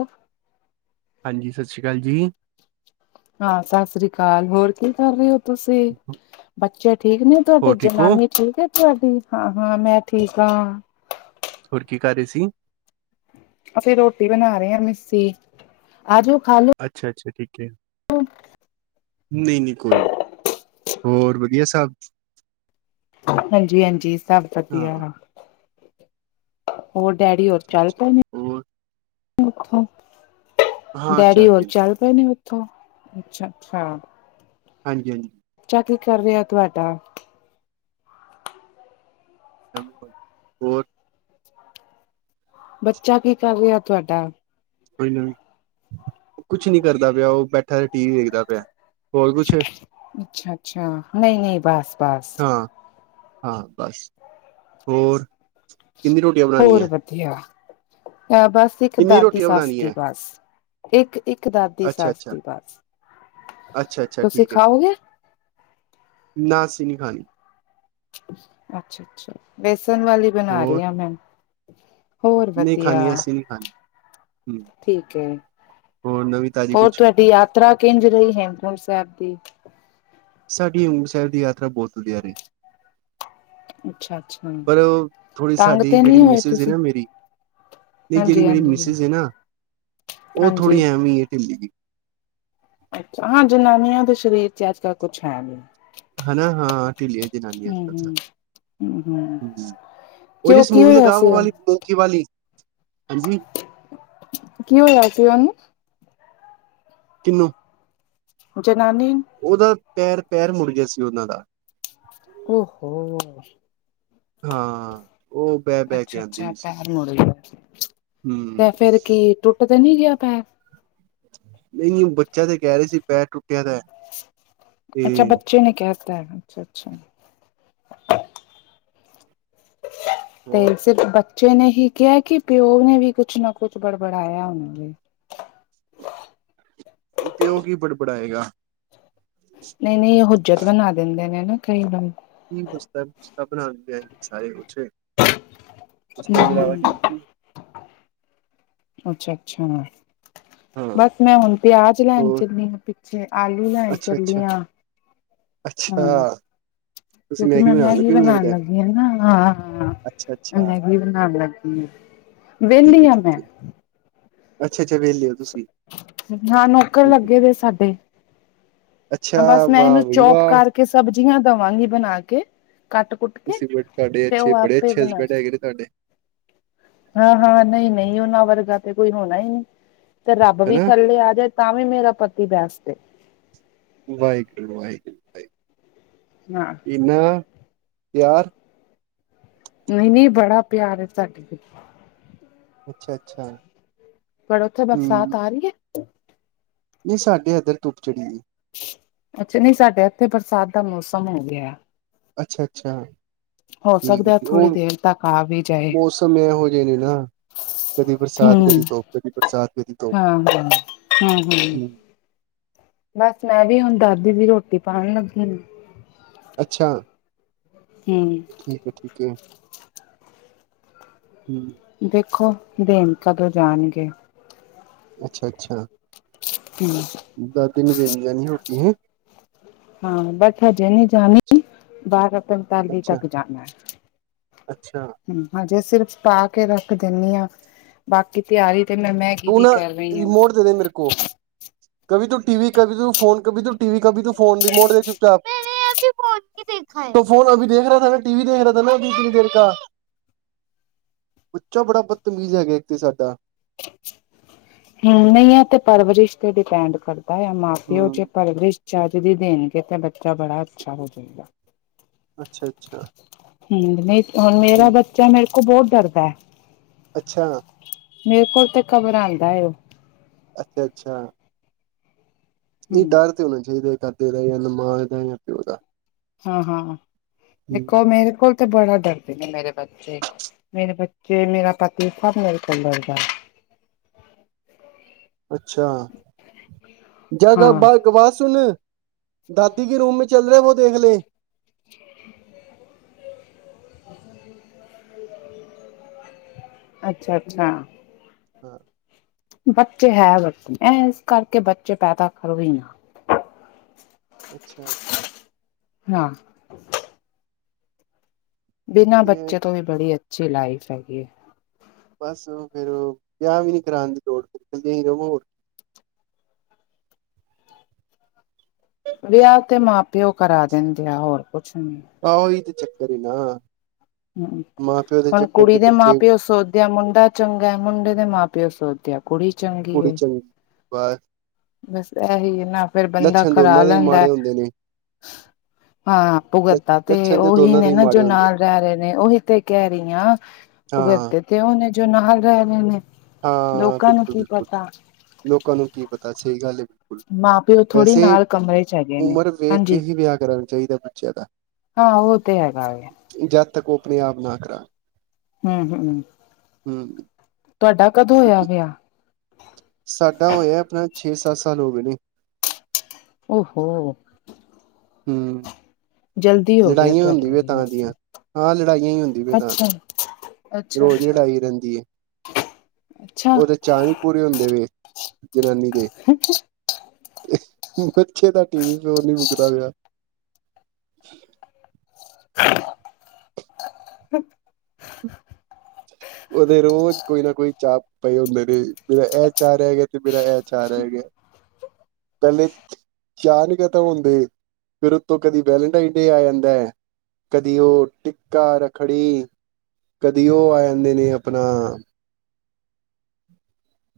ਉਹ [inaudible] [inaudible] ਹਾਂਜੀ ਸਤਿ ਸ਼੍ਰੀ ਅਕਾਲ ਜੀ ਹਾਂ ਸਤਿ ਸ਼੍ਰੀ ਅਕਾਲ ਹੋਰ ਕੀ ਕਰ ਰਹੇ ਹੋ? ਤੁਸੀਂ ਬੱਚੇ ਠੀਕ ਨੇ ਤੁਹਾਡੇ ਹੋਰ ਠੀਕ ਹੋ ਜਨਾਨੀ ਠੀਕ ਹੈ ਤੁਹਾਡੀ ਹਾਂ ਹਾਂ ਮੈਂ ਠੀਕ ਹਾਂ। ਹੋਰ ਕੀ ਕਰ ਰਹੇ ਸੀ? ਅਸੀਂ ਰੋਟੀ ਬਣਾ ਰਹੇ ਹਾਂ ਮਿੱਸੀ ਆਜ ਖ ਲੋ। ਅੱਛਾ ਅੱਛਾ ਠੀਕ ਹੈ। ਨਹੀਂ ਨਹੀਂ ਕੋਈ ਹੋਰ ਵਧੀਆ ਸਾਬ। ਹਾਂਜੀ ਹਾਂਜੀ ਸਭ ਹਾਂ ਵਧੀਆ। ਹੋਰ ਡੈਡੀ ਹੋਰ ਅੱਛਾ ਚੱਲ ਅੱਛਾ ਪਏ ਨੇ। ਹੋਰ ਹਾਂ ਡੈਡੀ ਚਾਰ ਹੋਰ ਦਿਨ ਚੱਲ ਪਏ ਨੇ ਉਥੋਂ ਅੱਛਾ ਅੱਛਾ। ਹਾਂਜੀ ਹਾਂਜੀ। ਬੱਚਾ ਕੀ ਕਰ ਰਿਹਾ ਤੁਹਾਡਾ। ਬਕਲ ਹੋਰ [inaudible] ਬੱਚਾ ਕੀ ਕਰ ਰਿਹਾ ਤੁਹਾਡਾ? ਕੋ ਨਾ। ਕੁਛ ਨੀ ਕਰਦਾ ਪਿਆ ਉਹ ਬੈਠਾ ਤੇ ਟੀ ਵੀ ਦੇੇਖਦਾ ਪਿਆ। ਹੋਰ ਕੁਛ ਅੱਛਾ ਅੱਛਾ ਨਹੀਂ ਨਹੀਂ ਬਸ ਬਸ। ਹਾਂ ਹਾਂ ਬਸ ਹੋਰ? ਕਿੰਨੀ ਰੋਟੀਆਂ ਬਣਾਉਣੀ ਹੋਰ ਹੈ ਵਧੀਆ। ਬਸ ਇੱਕ ਕਿੰਨੀ ਦਾਦੀ ਰੋਟੀਆਂ ਸੱਸ ਬਣਾਉਣੀ ਦੀ ਹੈ ਬਸ। ਇੱਕ ਇੱਕ ਦਾਦੀ ਅੱਛਾ ਸੱਸ ਅੱਛਾ ਦੀ ਬਸ। ਅੱਛਾ ਅੱਛਾ ਤੁਸੀਂ ਠੀਕ ਹੈ ਖਾਓਗੇ? ਨਾ ਅੱਸੀ ਨੀਂ ਖਾਣੀ। ਅੱਛਾ ਅੱਛਾ ਵੇਸਨ ਵਾਲੀ ਬਣਾ ਹੋਰ ਰਹੀ ਹਾਂ ਮੈਂ। ਹੋਰ ਨਹੀਂ ਵਧੀਆ। ਖਾਣੀ ਅਸੀਂ ਨਹੀਂ ਖਾਣੀ ਹਮ, ਠੀਕ ਹੈ। ਹੋਰ ਨਵੀਂ ਤਾਜ਼ੀ ਹੋਰ ਕੁਛ ਤੁਹਾਡੀ ਯ ਤਰਾ ਕੇਜ ਰਹੀ ਹੇਮਕੁੰਡ ਸਾਹਿਬ ਦੀ? ਸਾਡੀ ਹੇਮਕੁੰਟ ਸਾਹਿਬ ਦੀ ਯਾਤਰਾ ਬਹੁਤ ਵਧੀਆ ਰਹੀ। ਅੱਛਾ-ਅੱਛਾ ਪਰ ਉਹ ਥੋੜ੍ਹੀ ਤੰਗ ਸਾਡੀ ਤੇ ਜਿਹੜੀ ਨਹੀਂ ਹੋਏ ਮਿਸਿਸ ਸੀ ਤੁਸੀਂ? ਨਾ ਮੇਰੀ ਨਹੀਂ ਜਿਹੜੀ ਮੇਰੀ ਹਾਂਜੀ-ਹਾਂਜੀ, ਹਾਂਜੀ ਮਿਸਿਿਸ ਹੈ ਨਾ ਉਹ ਹਾਂਜੀ, ਥੋੜੀ ਐਵੇਂ ਢਿੱਲੀ ਗਈ। ਅੱਛਾ ਹਾਂ ਜਨਾਨੀਆਂ ਦੇ ਸਰੀਰ ਚ ਅੱਜ ਕੱਲ ਕੁਛ ਹੈ ਨੀ। ਹਨਾ ਹਾਂ ਲੀ ਦਿਨ ਹੂੰ-ਹੂੰ, [inaudible] ਹੂੰ-ਹੂੰ ਉਹ ਜੜ ਕਿਉਂ ਕੀ ਸਮੂਵੀ ਹੋਇਆ ਲਗਾ ਸੀ ਉਹਨੂੰ? ਵਾਲੀ ਮਖੀ ਵਾਲੀ ਹਾਂਜੀ [inaudible] ਕੀ ਹੋਇਆ ਸੀ ਉਹਨੂੰ? ਕਿੰਨੂੰ? ਜਨਾਨੀ ਉਹਦਾ ਪੈਰ ਪੈਰ ਮੁੜ ਗਿਆ ਸੀ ਉਹਨਾਂ ਦਾ। ਓ ਹੋ। ਹਾਂ ਉਹ ਬਹਿ ਬਹਿ ਕੇ ਅੱਛਾ ਆਉਂਦੀ ਅੱਛਾ ਵੀ ਸੀ ਪੈਰ ਮੁੜ ਗਿਆ। ਹੂੰ ਤੇ ਫੇਰ ਕੀ ਟੁੱਟ ਤੇ ਨੀ ਗਿਆ ਪੈਰ? ਨਹੀਂ ਬੱਚਾ ਤੇ ਕਹਿ ਰਹੇ ਸੀ ਪੈਰ ਟੁੱਟਿਆ ਤਾਂ ਅੱਛਾ ਬੱਚੇ ਨੇ ਕਹਿਤਾ ਹੈ ਅੱਛਾ ਅੱਛਾ। ਤੇ ਹੋਰ ਸਿਰਫ ਬੱਚੇ [unintelligible] ਬੱਚੇ ਨੇ ਹੀ ਕਿਹਾ ਕਿ ਪਿਓ ਨੇ ਵੀ ਕੁਛ ਨਾ ਕੁਛ ਬੜਬੜਾਇਆ ਉਹਨਾਂ ਨੇ। ਪਿਉ ਕੀ ਬੜਬੜਾਏਗਾ। ਨਹੀਂ ਨਹੀਂ ਇਹ ਹਜਤ ਬਣਾ ਦਿੰਦੇ ਨੇ ਹਨਾ ਕਈ ਲੋਕ। ਕੀ ਪੁ ਪੁ ਆਪਣਾ ਸਾਰੇ ਉਠੇ ਪੁਸਲਾ [unintelligible] ਅੱਛਾ ਅੱਛਾ। ਹਾਂ ਬਸ ਮੈਂ ਹੁਣ ਪਿਆਜ ਲੈਣ ਹੋਰ ਚੱਲੀ ਹਾਂ ਪਿੱਛੇ ਆਲੂ ਲੈਣ ਅੱਛਾ ਅੱਛਾ ਚੱਲੀ ਹਾਂ। ਅੱਛਾ ਹਾਂ ਤੁਸੀਂ ਕਿਉਂਕਿ ਮੈਂ ਮੈਗੀ ਲੱਗੇ ਹੋ ਮੈਨੂੰ ਬਣਾਉਣ ਲੱਗਦਾ ਲੱਗੀ ਹ ਨਾ, ਅੱਛਾ ਮੈਂ ਅੱਛਾ ਮੈਗੀ ਬਣਾਉਣ ਲੱਗੀ। ਹਮ [unintelligible] ਠੀਕ ਹੈ ਠੀਕ ਹੈ ਅੱਛਾ ਅੱਛਾ ਵਿਹਲੇ ਹੋ। ਤੁਸੀਂ ਹਾਂ ਨੌਕਰ ਠੀਕ ਹੈ ਲੱਗੇ ਵੇ ਸਾਡੇ। ਐ ਅੱਛਾ ਬਸ ਮੈਂ ਏਨੂੰ ਵਾਹ ਬਈ ਚੋਪ ਵਾਹ ਕਰਕੇ ਸਬਜ਼ੀਆਂ ਦਵਾਂਗੀ ਬਣਾ ਕੇ ਕੱਟ-ਕੁੱ ਤੁਸੀ ਬ ਤਾਡੇ ਅੱਛੇ ਬੜੇ ਅੱਛੇ ਹਸਬੈਂਡ ਹੈਗੇ ਨੇ ਤਾਡੇ। ਹਾਂ-ਹਾਂ, ਨਈ-ਨਈ ਓਨਾਂ ਵਰਗਾ ਤੇ ਕੋਈ ਹੋਣਾ ਈ ਨੀ। ਤੇ ਰੱਬ ਵੀ ਹਨਾ ਥੱਲੇ ਆ ਜਾਏ ਤਾਂ ਵੀ ਮੇਰਾ ਪਤੀ ਬੈਸਟ ਏ। ਵਾਏਗੁਰੂ-ਵਾਏਗੁਰੂ-ਵਾਏਗੁਰੂ। ਨਾ। ਏਨਾ ਪਿਆਰ ਨਈ-ਨਈ ਬੜਾ ਪਿਆਰ ਏ ਸਾਡੇ ਵਿੱਚ। ਅੱਛਾ-ਅੱਛਾ। ਤੋਆਡੇ ਉੱਥੇ ਬਰਸਾਤ ਆ ਰੀ ਐ? ਨਈ ਸਾਡੇ ਏਧਰ ਧੁੱਪ ਚੜੀ ਦੀ ਏ। ਅੱਛਾ ਨਈ ਸਾਡੇ ਇੱਥੇ ਬਰਸਾਤ ਦਾ ਮੌਸਮ ਹੋ ਗਿਆ। ਅੱਛਾ-ਅੱਛਾ। ਹੋ ਠੀਕ ਏ ਸਕਦਾ ਥੋੜ੍ਹੀ ਔਰ ਦੇਰ ਤੱਕ ਆ ਵੀ ਜਾਏ ਮੌਸਮ ਈ ਐਹੋ ਜੇ ਨੇ ਨਾ। ਕਦੀ ਬਰਸਾਤ, ਕਦੀ ਧੋਪ, ਕਦੀ ਬਰਸਾਤ, ਕਦੀ ਧੋ ਹਾਂ ਜੀ ਹਾਂ। ਹੂੰ-ਹੂੰ ਬਸ ਮੈਂ ਵੀ ਹੁਣ ਦਾਦੀ ਦੀ ਰੋਟੀ ਪਾਣ ਲੱਗੀ ਉਂ। ਅੱਛਾ। ਹੂੰ। ਠੀਕ ਏ-ਠੀਕ ਏ, ਹੂੰ। ਦੇਖੋ ਦੇਣ ਕਦੋਂ ਜਾਣਗੇ। ਅੱਛਾ-ਅੱਛਾ। ਹੂੰ। ਦਾਦੀ ਨੂੰ ਦੇਣ ਜਾਂਨੀ ਏ ਰੋਟੀ, ਹੈਂ। ਹਾਂ, ਬਟ ਹਜੇ ਨੀ ਜਾਣੀ ਬਾਰ ਰ ਪਨਤਾਲੀ ਅੱਛਾ ਤੱਕ ਜਾਣਾ ਐ। ਅੱਛਾ ਹੂੰ ਹਜੇ ਸਿਰਫ ਪਾ ਕੇ ਰੱਖ ਦੇਨੀਂ ਆ ਬਾਕੀ ਤਿਆਰੀ ਤੇ ਮੈਂ, ਮੈਂ ਹੁਣ ਰਿਮੋਟ ਦੇ ਦੇ ਮੇਰੇ ਕੋ। ਕਭੀ ਤੂੰ ਟੀਵੀ, ਕਭੀ ਤੂੰ ਫੋਨ, ਕਭੀ ਤੂੰ ਟੀਵੀ ਕਭੀ ਤੂੰ ਫੋਨ ਰਿਮੋਟ ਦੇ ਚੁੱਪ ਚਾਪ। ਅਭੀ ਫੋਨ ਪੇ ਦੇਖਾ ਐ। ਤੋ ਫ਼ੋਨ ਅਭੀ ਦੇਖ ਰਾ ਥਾ ਨਾ, ਟੀ ਵੀ ਦੇਖ ਰਾ ਥਾ ਨਾ ਕਿਤਨੀ ਦੇਰ ਕਾ। ਬੱਚਾ ਬੜਾ ਬਦਤਮੀਜ਼ ਹੈਗਾ ਏੱਕ ਤੇ ਸਾਡਾ। ਹੂੰ ਨਈ ਐ ਤੇ ਪਰਵਰਿਸ਼ ਤੇ ਡਿਪੈਂਡ ਕਰਦੈ। ਐ ਮਾਂ ਪਿਓ ਜੇ ਹੂੰ ਪਰਵਰਿਸ਼ ਚਜ ਦੀ ਦੇਣਗੇ ਤਾਂ ਬੱਚਾ ਬੜਾ ਅੱਛਾ ਹੋਜੇਗਾ। ਅੱਛਾ-ਅੱਛਾ। ਹੂੰ ਮੇਂ ਹ ਮੇਰਾ ਬੱਚਾ ਮੇਰੇ ਕੋ ਬੋ ਡਰਦੈ। ਅੱਛਾ! ਮੇਰੇ ਕੋਲ ਤੇ ਘਬਰਾਂਦਾ ਏ ਓ। ਅੱਛਾ-ਅੱਛਾ। ਨਈ ਹੂੰ, ਡਰ ਤੇ ਹੋਣਾ ਚਾਈਦੈ ਦਾਦੇ ਦਾ ਯਾਂ ਨਾ ਮਾਂ ਦਾ ਯਾਂ ਪਿਓ ਦਾ। ਹਾਂ-ਹਾਂ ਦੇਖੋ ਮੇਰੇ ਕੋਲ ਤੇ ਬੜਾ ਡਰਦੇ ਨੇ ਮੇਰੇ ਬੱਚੇ। ਮੇਰੇੇ ਬੱ ਜਿਵੇਂ ਮੇਰਾ ਪਤੀ ਸਭ ਮੇਰੇ ਕੋਲ ਨੇ ਹਜੇ ਤਕ। ਅੱਛਾ ਜਦ [unintelligible] ਹਾਂ। ਬਾਰ ਏੱਕ ਬਾਤ ਸੋਨੰ। ਦਾਦੀ ਕੇ ਰੂਮ ਮੇਂ ਚੱਲ ਰੇਐ ਵੋ ਦੇਖ ਲੇ। [inaudible] ਅੱਛਾ-ਅੱਛਾ। ਹਾਂ। ਬੱਚੇ ਹੈ ਬਸ ਐਸ ਕਰਕੇ ਬੱਚੇ ਪੈਦਾ ਕਰੋ ਈ ਨਾ। ਅੱਛਾ। ਹਾਂ। ਬਿਨਾਂ ਬੱਚੇ ਤੋਂ ਵੀ ਬੜੀ ਅੱਛੀ ਲਾਈਫ ਹੈਗੀ ਏ। ਬਸ ਫੇਰ ਉਹ ਵਿਆਹ ਵੀ ਨੀ ਕਰਾਣ ਦੀ ਲੋੜ ਫਿਰ ਇਕੱਲੇ ਈ ਰਵੋ। ਵਿਆਹ ਤੇ ਮਾਂ-ਪਿਓ ਕਰਾ ਦਿੰਦੇ ਆ, ਹੋਰ ਕੁਛ ਨੀ ਆਹੋ, ਈ ਤੇ ਚੱਕਰ ਏ ਨਾ। ਹਂ, ਮਾਂ ਪਿਓ ਦੇ ਹੁਣ ਚੱਕਰ ਕੁੜੀ ਚ ਦੇ ਬੱਚੇ ਮਾਂ-ਪਿਓ ਸੋਚਦਿਆਂ ਮੁੰਡਾ ਚੰਗਾ, ਮੁੰਡੇ ਦੇ ਮਾਂ-ਪਿਓ ਸੋਚਦਿਆ ਕੁੜੀ ਚੰਗੀ ਏ, ਬਸ ਬਸ ਇਹੀ ਐ ਨਾ। ਫੇਰ ਬੰਦਾ ਲੱਛਣ ਕਰਾ ਦੋਨਾਂ ਦੇ ਹੀ ਲੈਂਦਾ ਏ। ਮਾੜੇ ਹੁੰਦੇ ਨੇ ਹਾਂ, ਭੁਗਤ ਲ ਦਾ ਤੇ ਲੱਛਣ ਉਹੀ ਦੋਨਾਂ ਦੇ ਨੇ ਹੀ ਨਾ ਜੋ ਮਾੜੇ ਹੁੰਦੇ ਨੇ ਨਾਲ ਰਹਿ ਰਹੇ ਨੇ ਉਹੀ ਤੇ ਕਹਿ ਰਹੀ ਆਂ, ਹਾਂ ਭੁਗਤਦੇ ਤੇ ਉਹ ਨੇ ਜੋ ਨਾਲ ਰਹਿ ਰਹੇ ਨੇ। ਹਾਂ ਲੋਕਾਂ ਨੂੰ ਬਿਲਕੁਲ ਕੀ ਬਿਲਕੁਲ ਪਤਾ। ਲੋਕਾਂ ਨੂੰ ਕੀ ਪਤਾ। ਸਹੀ ਗੱਲ ਏ। ਮਾਂ ਪਿਓ ਥੋੜ੍ਹੀ ਵੈਸੇ, ਨਾਲ ਕਮਰੇ ਚ ਹੈਗੇ ਨੇ ਉਮਰ ਵੇਖ ਕੇ ਹਾਂਜੀ ਹੀ ਵਿਆਹ ਕਰਾਨਾ ਚਾਈਦਾ ਬੱਚਿਆਂ ਦਾ। ਹਾਂ, ਉਹ ਤੇ ਹੈਗਾ ਵੇ। ਜਦ ਤੱਕ, ਉਹ ਆਪਣੇ ਆਪ ਨਾ ਕਰਾਨ। ਹਂ, ਹਂ। ਹਂ। ਤੁਆਡਾ ਕਦੋਂ ਹੋਇਆ ਵਿਆਹ? ਸਾਡਾ ਹੋਇਆ ਆਪਣਾ, ਛੇ-ਸੱਤ ਸਾਲ ਹੋ ਗਏ ਨੇ। ਓਹਹੋੋ! ਹਂ। ਜਲਦੀ ਹੋ ਗਿਆ ਲੜਾਈਆਂ ਤੁਹਾਡਾ ਹੁੰਦੀ ਵੇ ਵੀ ਤਾਂ ਵੈਸੇ। ਦੀਆਂ। ਹਾਂ, ਲੜਾਈਆਂ ਹੀ ਹੁੰਦੀ ਵੇ ਤਾਂ ਅੱਛਾ, ਅੱਛਾ, ਰੋਜ਼ ਅੱਛਾ, ਲੜਾਈ ਰਹਿੰਦੀ ਐ। ਅੱਛਾ ਉਹਦੇ ਚਾਅ ਨੀ ਪੂਰੇ ਹੁੰਦੇ ਵੇ, ਜਨਾਨੀ ਦੇ। [unintelligible] ਕਿ ਅ੍ਹ, ਬੱਚੇ ਦਾ ਟੀਵੀ, ਫੋਨ ਨੀ ਮੁਕਦਾ ਪਿਆ। [inaudible] ਉਹਦੇ ਰੋਜ਼ ਕੋਈ ਨਾ ਕੋਈ ਚਾਹ ਪਏ ਹੁੰਦੇ ਨੇ, ਮੇਰਾ ਇਹ ਚਾਹ ਰਹਿ ਗਿਆ ਤੇ ਮੇਰਾ ਇਹ ਚਾਹ ਰੇਹ ਗਿਆ, ਪਹਲੇ ਚਾਹ ਨਈਂ ਖਤਮ ਹੁੰਦੇ, ਫਿਰ ਉੱਤੋਂ ਕਦੀ ਵੈਲਟਾਈਨ-ਡੇ ਆ ਜਾਂਦਾ ਏ। ਕਦੀ ਉਹ ਟਿੱਕਾ, ਰੱਖੜੀ, ਕਦੀ ਉਹ ਆ ਜਾਂਦੇ ਨੇ ਆਪਣਾ [inaudible]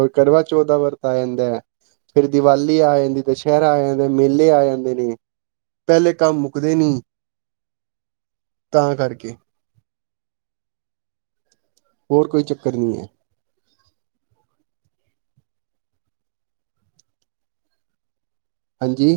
ਔਰ ਕਰਵਾ-ਚੌਥ ਦਾ ਵਰਤ ਆ ਜਾਂਦਾ ਏ। ਫਿਰ ਦੀਵਾਲੀ ਆ ਜਾਂਦੀ, ਦੁਸਹਿਰਾ ਆ ਜਾਂਦਾ, ਮੇਲੇ ਆ ਜਾਂਦੇ ਨੇ। ਪਹਿਲੇ ਕੰਮ ਮੁੱਕਦੇ ਨੀ, ਤਾਂ ਕਰਕੇ। ਹੋਰ ਕੋਈ ਚੱਕਰ ਨ੍ਹੀਂ ਐ। ਹਾਂਜੀ।